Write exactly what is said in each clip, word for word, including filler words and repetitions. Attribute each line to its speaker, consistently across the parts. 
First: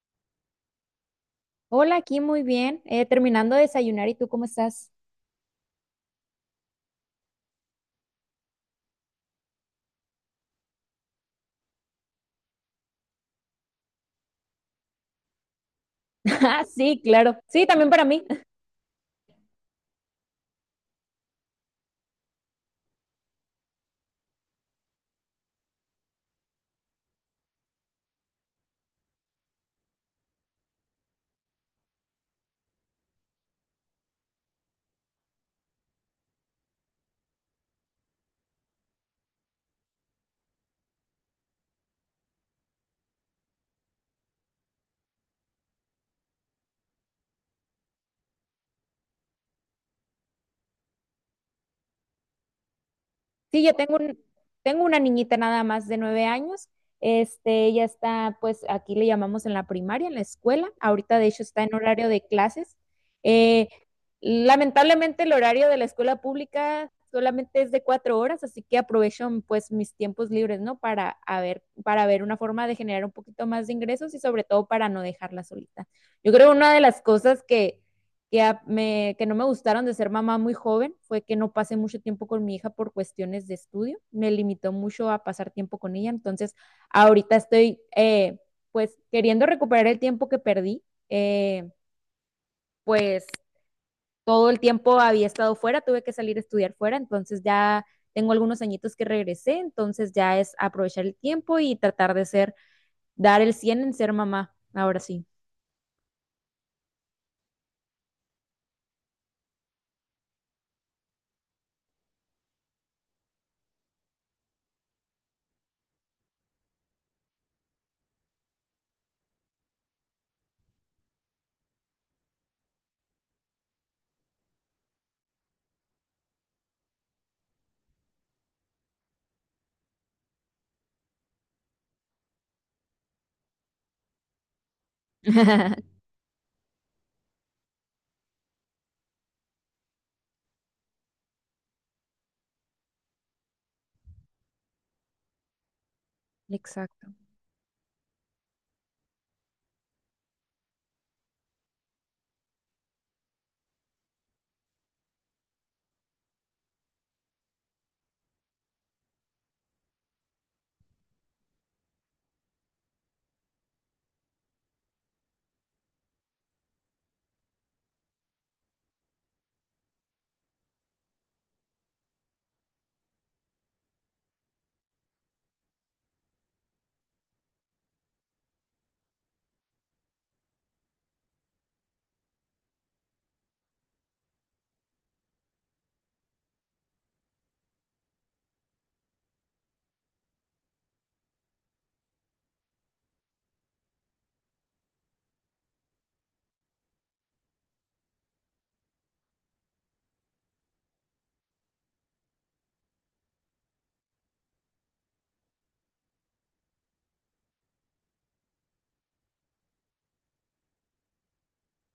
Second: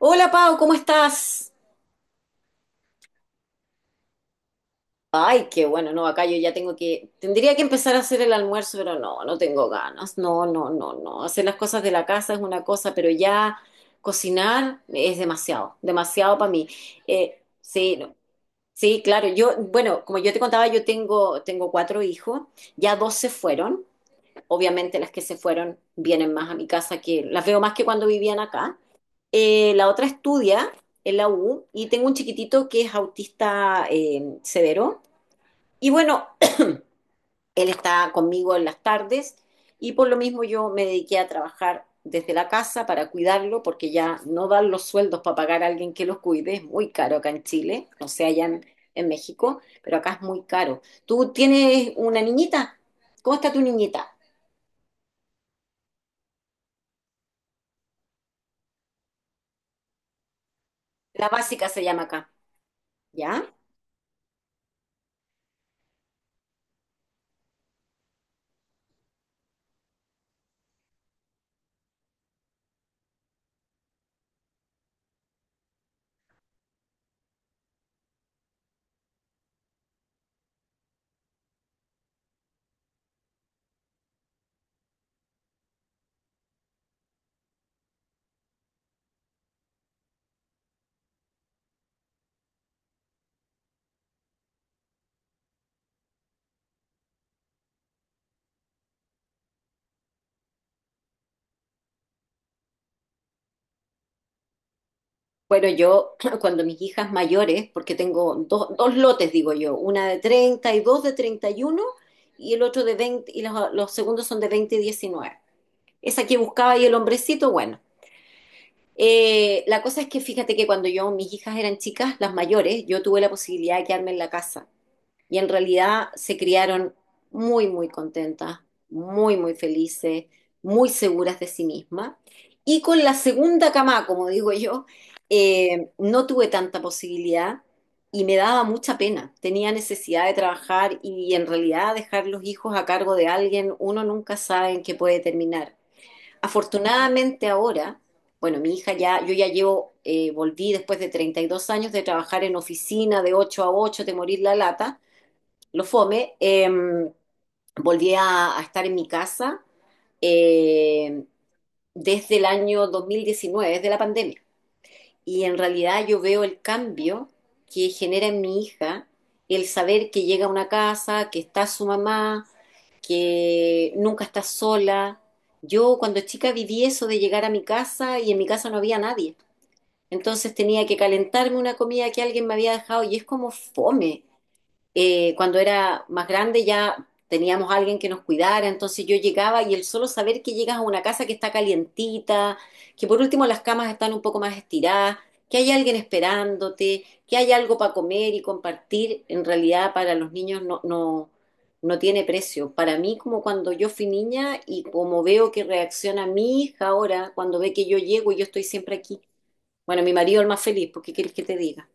Speaker 1: Hola Pau, ¿cómo estás?
Speaker 2: Hola, aquí muy bien. Eh, terminando de desayunar, ¿y tú cómo estás?
Speaker 1: Ay, qué bueno, no, acá yo ya tengo que, tendría que empezar a hacer el almuerzo, pero no, no tengo ganas, no, no, no, no. Hacer las cosas de la casa es una cosa, pero ya cocinar es demasiado, demasiado para
Speaker 2: Ah,
Speaker 1: mí.
Speaker 2: sí, claro.
Speaker 1: Eh,
Speaker 2: Sí, también
Speaker 1: sí,
Speaker 2: para
Speaker 1: no,
Speaker 2: mí.
Speaker 1: sí, claro, yo, bueno, como yo te contaba, yo tengo, tengo cuatro hijos, ya dos se fueron, obviamente las que se fueron vienen más a mi casa que, las veo más que cuando vivían acá. Eh, la otra estudia en la U y tengo un chiquitito que es autista, eh, severo. Y bueno, él está conmigo en las tardes y por lo mismo yo me dediqué a trabajar desde la casa para cuidarlo porque ya no dan los sueldos para pagar a alguien que los cuide, es muy caro acá en Chile, no sé allá en, en México, pero acá es muy caro. ¿Tú tienes una niñita? ¿Cómo está tu
Speaker 2: Sí, yo tengo
Speaker 1: niñita?
Speaker 2: un, tengo una niñita nada más de nueve años. Este, ella está, pues, aquí le llamamos en la primaria, en la escuela. Ahorita, de
Speaker 1: La
Speaker 2: hecho, está
Speaker 1: básica
Speaker 2: en
Speaker 1: se llama
Speaker 2: horario de
Speaker 1: acá,
Speaker 2: clases.
Speaker 1: ¿ya?
Speaker 2: Eh, Lamentablemente, el horario de la escuela pública solamente es de cuatro horas, así que aprovecho, pues, mis tiempos libres, ¿no? Para a ver, para ver una forma de generar un poquito más de ingresos y sobre todo para no dejarla solita. Yo creo que una de las cosas que que, a- me, que no me gustaron de ser mamá muy joven fue que no pasé mucho tiempo con mi hija por cuestiones de estudio. Me limitó mucho a pasar tiempo con ella. Entonces, ahorita estoy, eh, pues, queriendo recuperar el tiempo que perdí. Eh, pues todo el tiempo había estado fuera, tuve que salir a estudiar fuera. Entonces ya tengo algunos añitos que regresé. Entonces ya es aprovechar el tiempo y tratar de ser, dar el cien en ser mamá. Ahora sí.
Speaker 1: Bueno, yo cuando mis hijas mayores, porque tengo dos, dos lotes, digo yo, una de treinta y dos de treinta y uno y el otro de veinte y los, los segundos son de veinte y diecinueve. Esa que buscaba y el hombrecito, bueno. Eh, la cosa es que fíjate que cuando yo, mis hijas eran chicas, las mayores, yo tuve la posibilidad de quedarme en la casa y en realidad se criaron muy, muy contentas, muy, muy felices, muy seguras de sí mismas. Y con la segunda cama, como digo yo, eh, no tuve tanta posibilidad y me daba mucha pena. Tenía necesidad de trabajar y en realidad dejar los hijos a cargo de alguien, uno nunca sabe en qué puede terminar.
Speaker 2: Exacto.
Speaker 1: Afortunadamente ahora, bueno, mi hija ya, yo ya llevo, eh, volví después de treinta y dos años de trabajar en oficina de ocho a ocho de morir la lata, lo fome, em, volví a, a estar en mi casa, eh, desde el año dos mil diecinueve, desde la pandemia. Y en realidad yo veo el cambio que genera en mi hija el saber que llega a una casa, que está su mamá, que nunca está sola. Yo cuando chica viví eso de llegar a mi casa y en mi casa no había nadie. Entonces tenía que calentarme una comida que alguien me había dejado y es como fome. Eh, cuando era más grande ya teníamos a alguien que nos cuidara, entonces yo llegaba y el solo saber que llegas a una casa que está calientita, que por último las camas están un poco más estiradas, que hay alguien esperándote, que hay algo para comer y compartir, en realidad para los niños no, no, no tiene precio. Para mí, como cuando yo fui niña y como veo que reacciona mi hija ahora, cuando ve que yo llego y yo estoy siempre aquí. Bueno, mi marido es el más feliz, ¿por qué quieres que te diga?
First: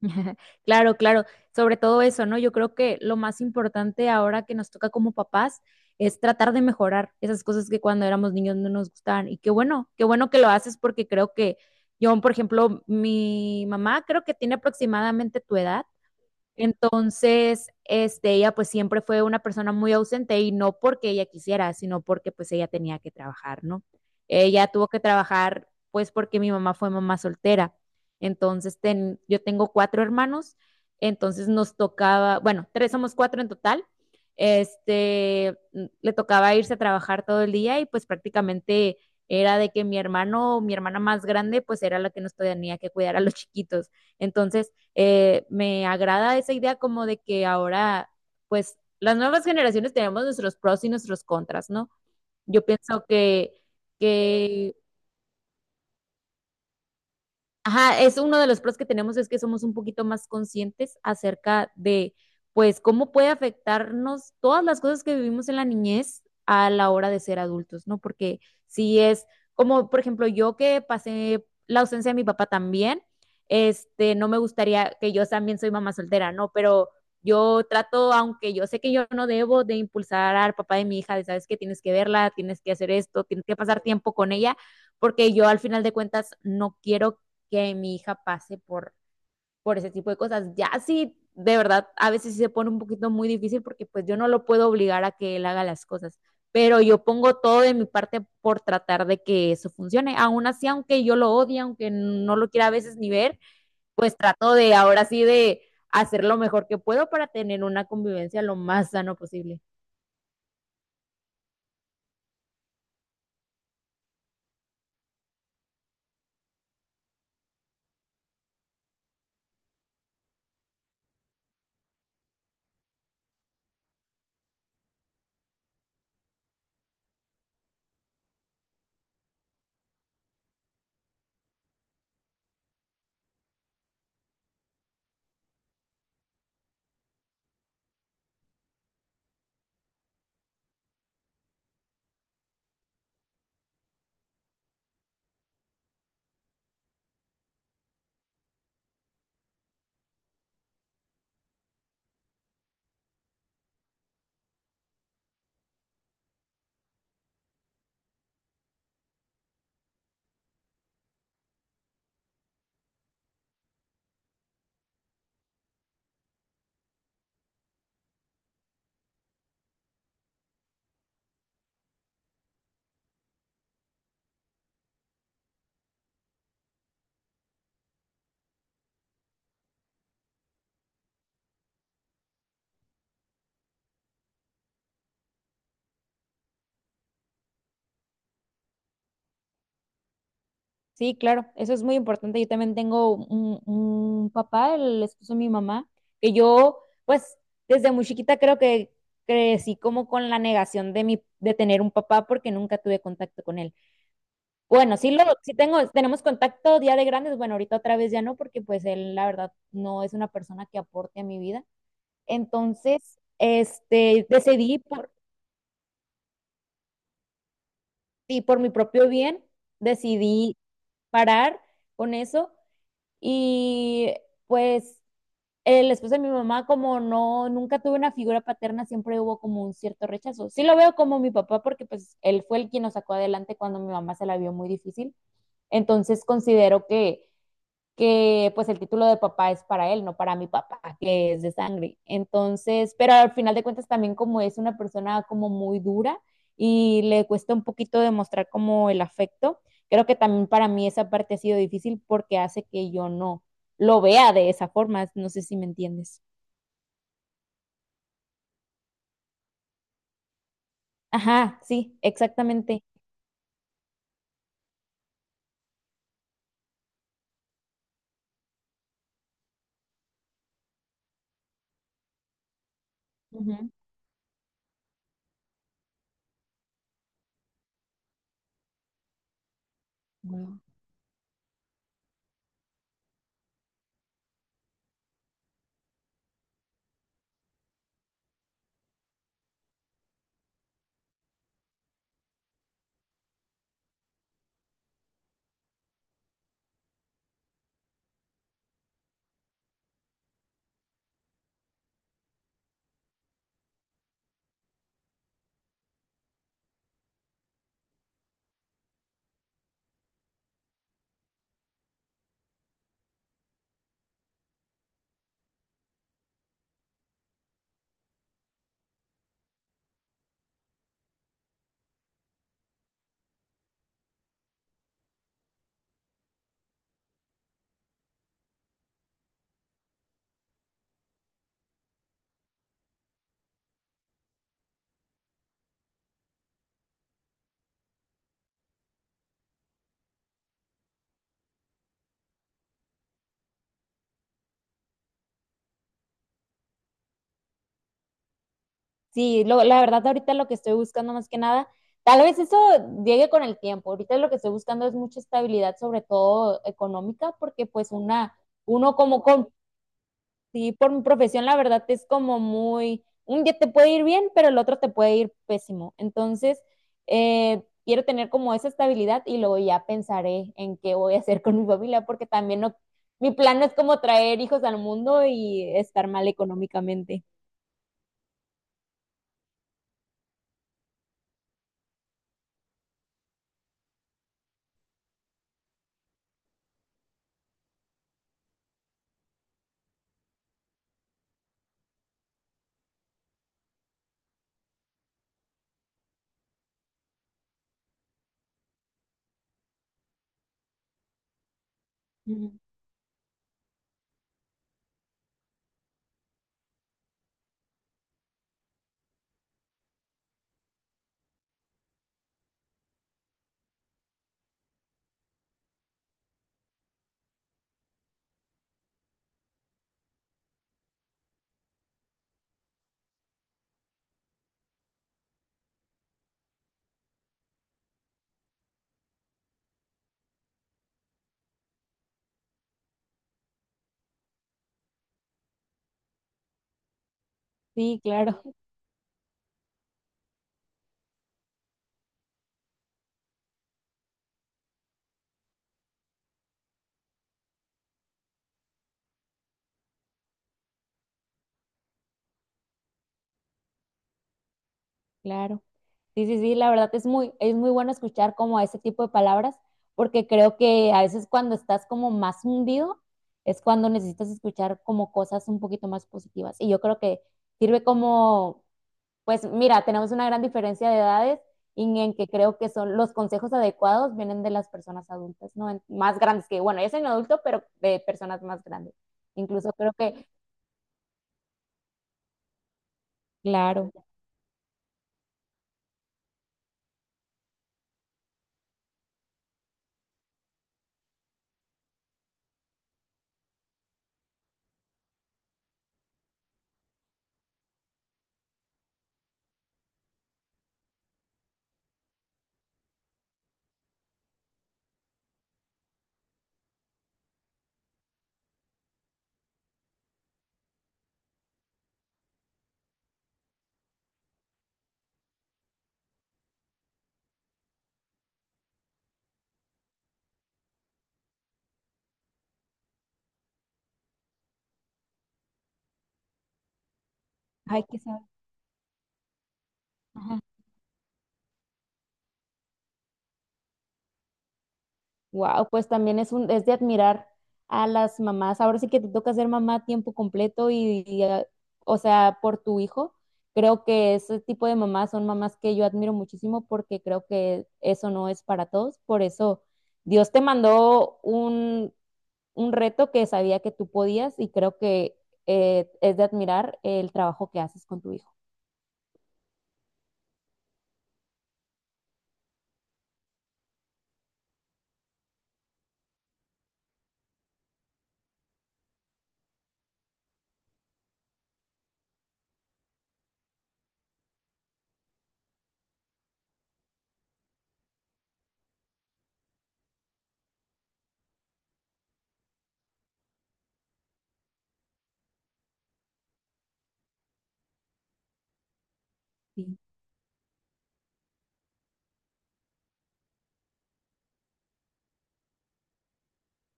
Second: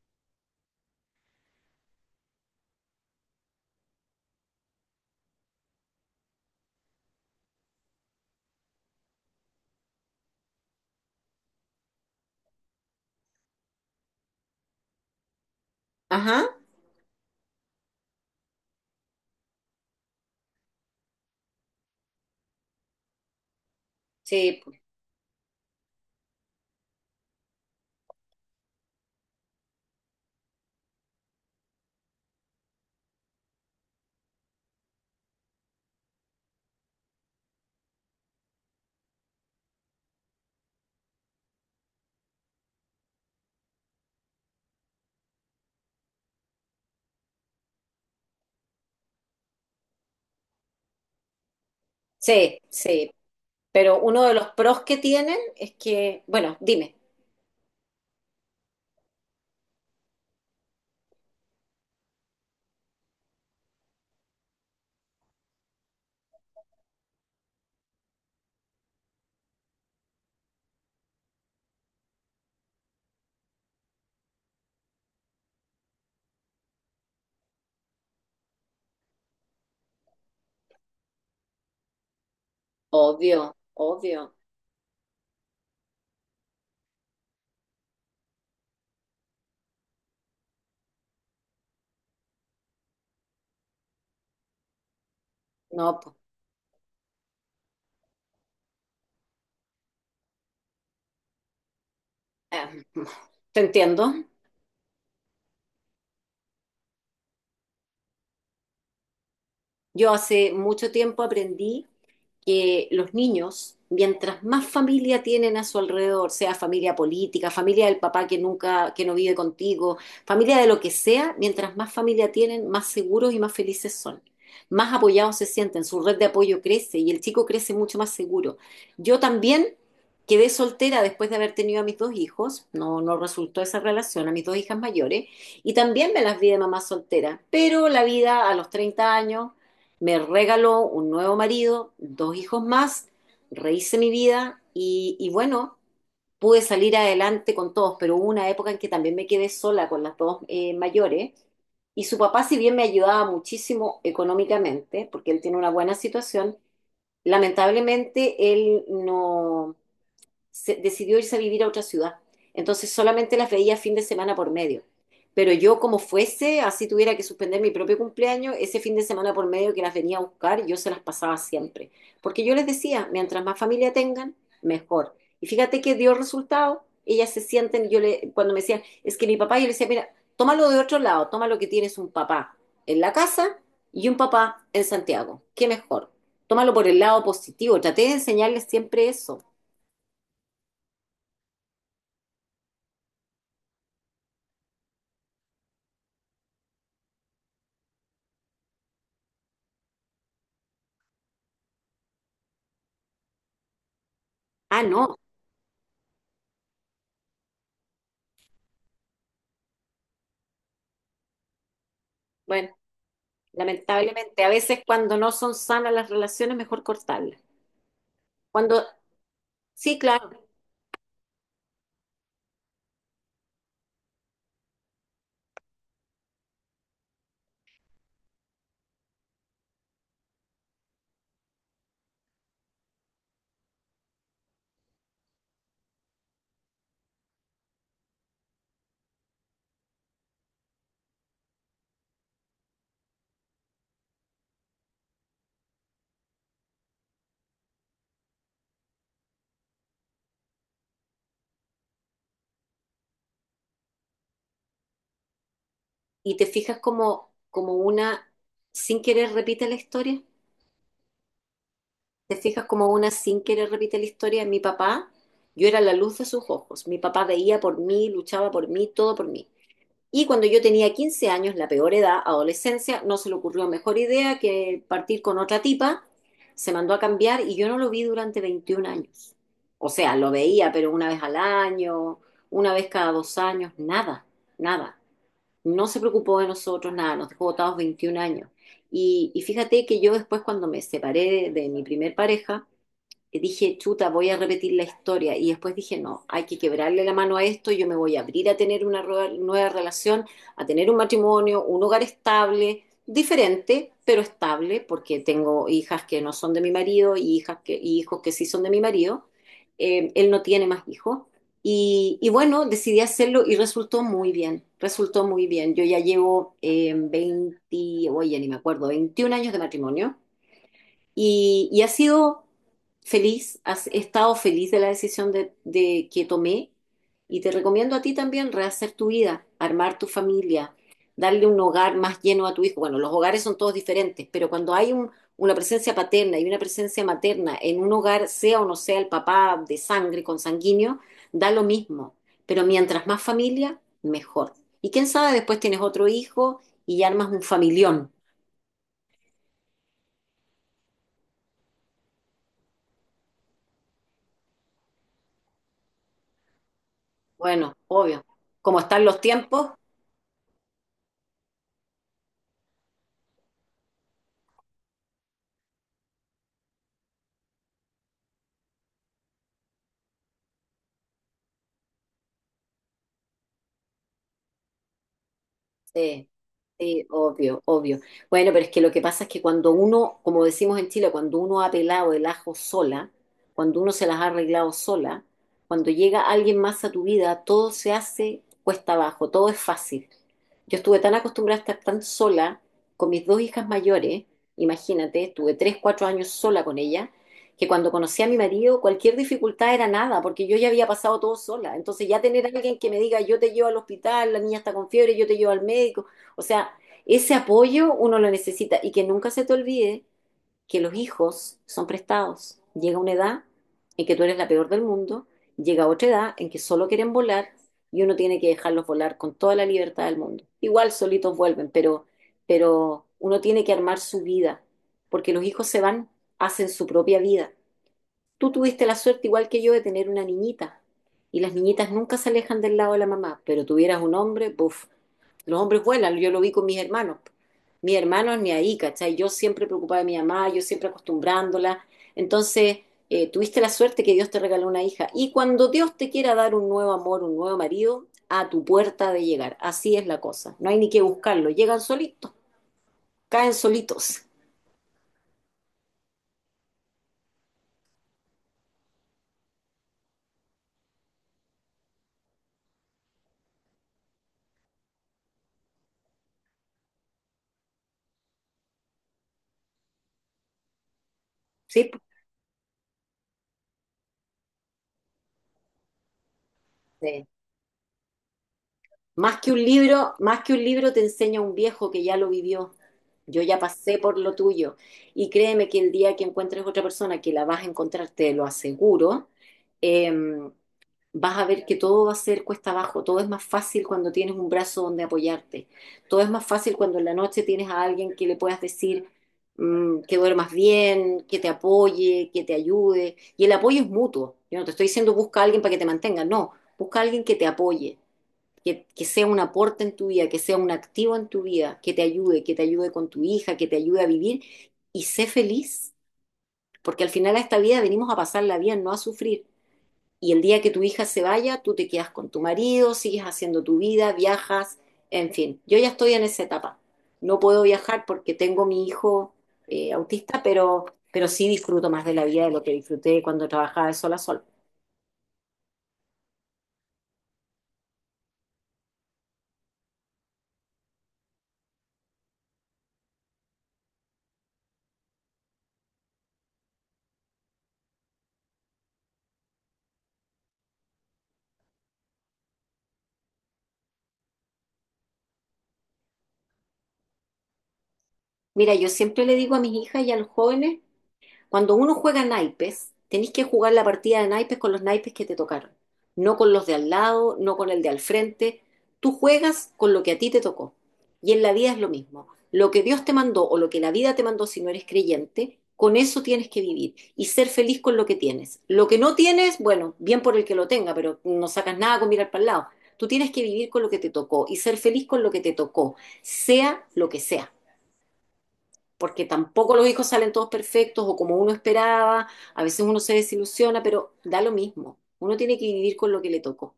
Speaker 2: Claro, claro, sobre todo eso, ¿no? Yo creo que lo más importante ahora que nos toca como papás es tratar de mejorar esas cosas que cuando éramos niños no nos gustaban. Y qué bueno, qué bueno que lo haces, porque creo que yo, por ejemplo, mi mamá creo que tiene aproximadamente tu edad.
Speaker 1: Ajá,
Speaker 2: Entonces, este, ella pues siempre fue una persona muy ausente, y no porque ella quisiera, sino porque pues ella tenía que trabajar, ¿no?
Speaker 1: sí,
Speaker 2: Ella tuvo que trabajar pues porque mi mamá fue mamá soltera. Entonces, ten- yo tengo cuatro hermanos, entonces nos tocaba, bueno, tres, somos cuatro en total. Este, n- le tocaba irse a trabajar todo el día, y pues prácticamente era de que mi hermano, mi hermana más grande, pues era la que nos tenía que cuidar a los chiquitos. Entonces, eh, me agrada esa idea como de que ahora, pues, las nuevas generaciones tenemos nuestros pros y nuestros contras, ¿no?
Speaker 1: sí,
Speaker 2: Yo pienso
Speaker 1: sí.
Speaker 2: que,
Speaker 1: Pero uno de los
Speaker 2: que
Speaker 1: pros que tienen es que, bueno, dime,
Speaker 2: ajá, es uno de los pros que tenemos, es que somos un poquito más conscientes acerca de, pues, cómo puede afectarnos todas las cosas que vivimos en la niñez a la hora de ser adultos, ¿no? Porque si es como, por ejemplo, yo que pasé la ausencia de mi papá también, este, no me gustaría, que yo también soy mamá soltera, ¿no? Pero yo trato, aunque yo sé que yo no debo de impulsar al papá de mi hija, de, sabes que tienes que verla, tienes que hacer esto, tienes
Speaker 1: obvio,
Speaker 2: que pasar tiempo con
Speaker 1: obvio,
Speaker 2: ella, porque yo al final de cuentas no quiero que mi hija pase por, por ese tipo de cosas. Ya sí, de verdad, a veces sí se pone un poquito muy difícil, porque pues yo no lo puedo obligar a que él haga las
Speaker 1: no, po-,
Speaker 2: cosas, pero yo pongo todo de mi parte por tratar de que eso funcione. Aún así, aunque yo lo odie, aunque no lo quiera a
Speaker 1: eh,
Speaker 2: veces ni ver,
Speaker 1: te entiendo.
Speaker 2: pues trato de ahora sí de hacer lo mejor que puedo para tener una convivencia lo más sano posible.
Speaker 1: Yo hace mucho tiempo aprendí que los niños, mientras más familia tienen a su alrededor, sea familia política, familia del papá que nunca, que no vive contigo, familia de lo que sea, mientras más familia tienen, más seguros y más felices son. Más apoyados se sienten, su red de apoyo crece y el chico crece mucho más seguro. Yo también quedé soltera después de haber tenido a mis dos hijos, no, no resultó esa relación, a mis dos hijas mayores, y también me las vi de mamá soltera, pero la vida a los treinta años me regaló un nuevo marido, dos hijos más, rehice mi vida y, y bueno, pude salir adelante con todos, pero hubo una época en que también me quedé sola con las dos, eh, mayores y su papá, si bien me ayudaba muchísimo económicamente, porque él tiene una buena situación, lamentablemente él no, se, decidió irse a vivir a otra ciudad. Entonces solamente las veía fin de semana por medio. Pero yo como fuese, así tuviera que suspender mi propio cumpleaños, ese fin de semana por medio que las venía a buscar, yo se las pasaba siempre. Porque yo les decía, mientras más familia tengan, mejor. Y fíjate que dio resultado, ellas se sienten, yo le, cuando me decían, es que mi papá, yo le decía, mira, tómalo de otro lado, toma lo que tienes un papá en la casa y un papá en Santiago. ¿Qué mejor? Tómalo por el lado positivo. Traté de enseñarles siempre eso.
Speaker 2: Sí, claro, eso es muy importante. Yo también tengo un, un papá, el esposo de mi mamá, que yo, pues, desde muy chiquita creo que crecí como con la negación de mi, de tener un papá, porque nunca tuve contacto con él.
Speaker 1: Ah,
Speaker 2: Bueno, sí
Speaker 1: no.
Speaker 2: lo, sí tengo, tenemos contacto día de grandes, bueno, ahorita otra vez ya no, porque pues él, la verdad, no es una persona que aporte a mi vida.
Speaker 1: Bueno,
Speaker 2: Entonces, este,
Speaker 1: lamentablemente, a
Speaker 2: decidí
Speaker 1: veces
Speaker 2: por,
Speaker 1: cuando no son sanas las relaciones, mejor cortarlas.
Speaker 2: y por mi
Speaker 1: Cuando,
Speaker 2: propio bien,
Speaker 1: sí, claro,
Speaker 2: decidí parar con eso. Y pues el esposo de mi mamá, como no, nunca tuve una figura paterna, siempre hubo como un cierto rechazo. Sí lo veo como mi papá, porque pues él fue el quien nos sacó adelante cuando mi mamá se la vio muy difícil. Entonces considero que, que pues el título de papá es para él, no para mi papá, que es de sangre. Entonces, pero al final de cuentas, también como es una persona como muy dura y le cuesta un poquito demostrar como el afecto, creo que también para mí esa parte ha sido difícil, porque hace que yo no lo vea de esa forma, no sé si me entiendes.
Speaker 1: y te fijas como, como una, sin querer repite la historia,
Speaker 2: Ajá, sí,
Speaker 1: te fijas
Speaker 2: exactamente.
Speaker 1: como una sin querer repite la historia, mi papá, yo era la luz de sus ojos, mi papá veía por mí, luchaba por mí, todo por mí. Y cuando yo tenía quince años, la peor edad, adolescencia, no se le ocurrió
Speaker 2: Ujú.
Speaker 1: mejor idea que partir con otra tipa. Se mandó a cambiar y yo no lo vi durante veintiún años. O sea, lo
Speaker 2: Wow.
Speaker 1: veía, pero una vez al año, una vez cada dos años, nada, nada. No se preocupó de nosotros, nada, nos dejó botados veintiún años. Y, y fíjate que yo después cuando me separé de mi primer pareja, dije, chuta, voy a repetir la historia. Y después dije, no, hay que quebrarle la mano a esto, yo me voy a abrir a tener una nueva relación, a tener un matrimonio, un hogar estable, diferente, pero estable, porque tengo hijas que no son de mi marido y hijas que, y hijos que sí son de mi marido. Eh, él no tiene más hijos. Y, y bueno, decidí hacerlo y resultó muy bien, resultó muy bien. Yo ya llevo, eh, veinte, oye, ni me acuerdo, veintiún años de matrimonio. Y, y ha sido feliz, has- he estado feliz de la decisión de, de que tomé y te recomiendo a ti también rehacer tu vida, armar tu familia, darle un hogar más lleno a tu hijo. Bueno, los hogares son todos diferentes, pero cuando hay un-, una presencia paterna y una presencia materna en un hogar, sea o no sea el papá de sangre, consanguíneo, da lo mismo. Pero mientras más familia, mejor. Y quién sabe, después tienes otro hijo y ya armas un familión.
Speaker 2: Sí, lo- la verdad, ahorita lo que estoy buscando más que nada, tal vez eso llegue con el tiempo. Ahorita lo que estoy buscando es mucha estabilidad, sobre todo económica, porque
Speaker 1: Bueno,
Speaker 2: pues
Speaker 1: obvio.
Speaker 2: una,
Speaker 1: Como
Speaker 2: uno
Speaker 1: están los
Speaker 2: como com-
Speaker 1: tiempos,
Speaker 2: sí, por mi profesión, la verdad es como muy, un día te puede ir bien, pero el otro te puede ir pésimo. Entonces, eh, quiero tener como esa estabilidad y luego ya pensaré en qué voy a hacer con mi familia, porque también no, mi plan no es como traer hijos al mundo y estar mal
Speaker 1: sí, sí,
Speaker 2: económicamente.
Speaker 1: obvio, obvio. Bueno, pero es que lo que pasa es que cuando uno, como decimos en Chile, cuando uno ha pelado el ajo sola, cuando uno se las ha arreglado sola, cuando llega alguien más a tu vida, todo se hace cuesta abajo, todo es fácil. Yo estuve tan acostumbrada a estar tan sola con mis dos hijas mayores, imagínate, estuve tres, cuatro años sola con ellas, que cuando conocí a mi marido, cualquier dificultad era nada, porque yo ya había pasado todo sola. Entonces ya tener a
Speaker 2: Ujú.
Speaker 1: alguien que me diga, yo te llevo al hospital, la niña está con fiebre, yo te llevo al médico. O sea, ese apoyo uno lo necesita y que nunca se te olvide que los hijos son prestados. Llega una edad en que tú eres la peor del mundo, llega otra edad en que solo quieren volar y uno tiene que dejarlos volar con toda la libertad del mundo. Igual solitos vuelven, pero, pero uno tiene que armar su vida, porque los hijos se van, hacen su propia vida. Tú tuviste la suerte, igual que yo, de tener una niñita. Y las niñitas nunca se alejan del lado de la mamá, pero tuvieras un hombre, buf, los hombres vuelan, yo lo vi con mis hermanos. Mis
Speaker 2: Sí,
Speaker 1: hermanos
Speaker 2: claro,
Speaker 1: ni ahí, ¿cachai? Yo siempre preocupada de mi mamá, yo siempre acostumbrándola. Entonces, eh, tuviste la suerte que Dios te regaló una hija. Y cuando Dios te quiera dar un nuevo amor, un nuevo marido, a tu puerta ha de llegar. Así es la cosa. No hay ni que buscarlo. Llegan solitos, caen solitos.
Speaker 2: claro. Sí, sí, sí, la verdad es muy, es muy bueno escuchar como ese tipo de palabras, porque creo que a veces cuando estás como más hundido es cuando necesitas escuchar como cosas un poquito más positivas. Y yo creo que sirve como, pues mira, tenemos una gran diferencia de edades,
Speaker 1: ¿Sí?
Speaker 2: y en que creo que son los consejos adecuados vienen de las personas adultas, ¿no? En- Más grandes que, bueno, yo soy un
Speaker 1: Sí.
Speaker 2: adulto, pero de personas más grandes.
Speaker 1: Más que un
Speaker 2: Incluso creo
Speaker 1: libro,
Speaker 2: que,
Speaker 1: más que un libro te enseña un viejo que ya lo vivió. Yo ya
Speaker 2: claro,
Speaker 1: pasé por lo tuyo. Y créeme que el día que encuentres otra persona que la vas a encontrar, te lo aseguro, eh, vas a ver que todo va a ser cuesta abajo. Todo es más fácil cuando tienes un brazo donde apoyarte. Todo es más fácil cuando en la noche tienes a alguien que le puedas decir mm, que duermas bien, que te apoye, que te ayude. Y el apoyo es mutuo. Yo no te estoy diciendo busca a alguien para que te mantenga. No, busca a alguien que te apoye que, que sea un aporte en tu vida, que sea un activo en tu vida, que te ayude, que te ayude con tu hija, que te ayude a vivir y sé feliz, porque al final a esta vida venimos a pasarla bien, no a sufrir. Y el día que tu hija se vaya, tú te quedas con tu marido, sigues haciendo tu vida, viajas, en fin. Yo ya estoy en esa etapa. No puedo
Speaker 2: hay que
Speaker 1: viajar
Speaker 2: saber.
Speaker 1: porque tengo mi hijo, eh, autista, pero, pero sí disfruto más de la vida de lo que disfruté cuando trabajaba de sol a sol.
Speaker 2: Wow, pues también es un, es de admirar a las mamás. Ahora sí que te toca ser mamá a tiempo completo y, y, eh, o sea, por tu hijo. Creo que ese tipo de mamás son mamás que yo admiro muchísimo, porque creo que eso no es para todos. Por eso Dios te mandó un, un reto que sabía que tú podías, y creo que, eh, es de admirar el trabajo que haces con tu hijo.
Speaker 1: Mira, yo siempre le digo a mis hijas y a los jóvenes cuando uno juega naipes, tenés que jugar la partida de naipes con los naipes que te tocaron, no con los de al lado, no con el de al frente. Tú juegas con lo que a ti te tocó. Y en la vida es lo mismo. Lo que Dios te mandó o lo que la vida te mandó si no eres creyente, con eso tienes que vivir y ser feliz con lo que tienes. Lo que no tienes, bueno, bien por el que lo tenga, pero no sacas nada con mirar para el lado. Tú tienes que vivir con lo que te tocó y ser feliz con lo que te tocó, sea lo que sea porque tampoco
Speaker 2: Sí,
Speaker 1: los hijos salen todos perfectos o como uno esperaba, a veces uno se desilusiona, pero da lo mismo. Uno tiene que vivir con lo que le tocó.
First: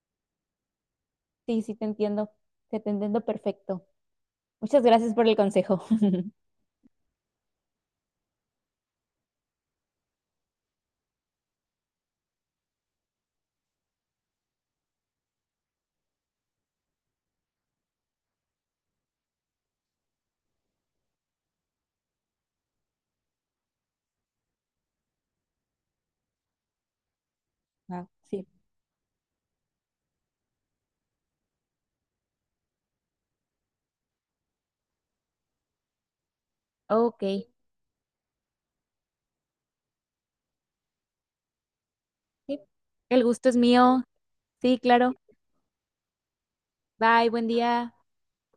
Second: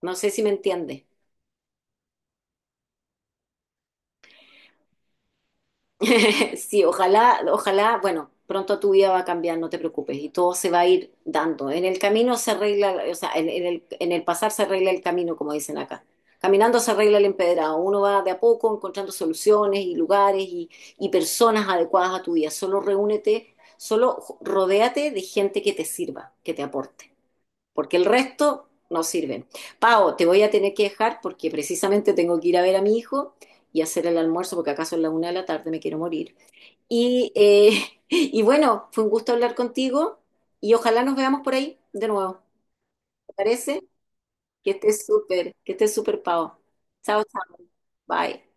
Speaker 1: No sé si me entiendes.
Speaker 2: sí, sí, te entiendo. Te te entiendo perfecto. Muchas gracias por el consejo.
Speaker 1: Sí, ojalá, ojalá, bueno, pronto tu vida va a cambiar, no te preocupes, y todo se va a ir dando. En el camino se arregla, o sea, en, en el, en el pasar se arregla el camino, como dicen acá. Caminando se arregla el empedrado. Uno va de a poco encontrando soluciones y lugares y, y personas adecuadas a tu vida. Solo reúnete, solo jo- rodéate de gente que te sirva, que te aporte, porque el
Speaker 2: Wow, sí.
Speaker 1: resto no sirve. Pao, te voy a tener que dejar porque precisamente tengo que ir a ver a mi hijo y hacer el almuerzo porque acaso es la una de la tarde, me quiero morir.
Speaker 2: Ok.
Speaker 1: Y, eh, y bueno, fue un gusto hablar contigo y ojalá nos veamos por ahí de nuevo.
Speaker 2: Sí, el
Speaker 1: ¿Te
Speaker 2: gusto es
Speaker 1: parece?
Speaker 2: mío.
Speaker 1: Que
Speaker 2: Sí,
Speaker 1: estés
Speaker 2: claro.
Speaker 1: súper, que estés súper, Pau. Chao,
Speaker 2: Bye, buen
Speaker 1: chao.
Speaker 2: día.
Speaker 1: Bye.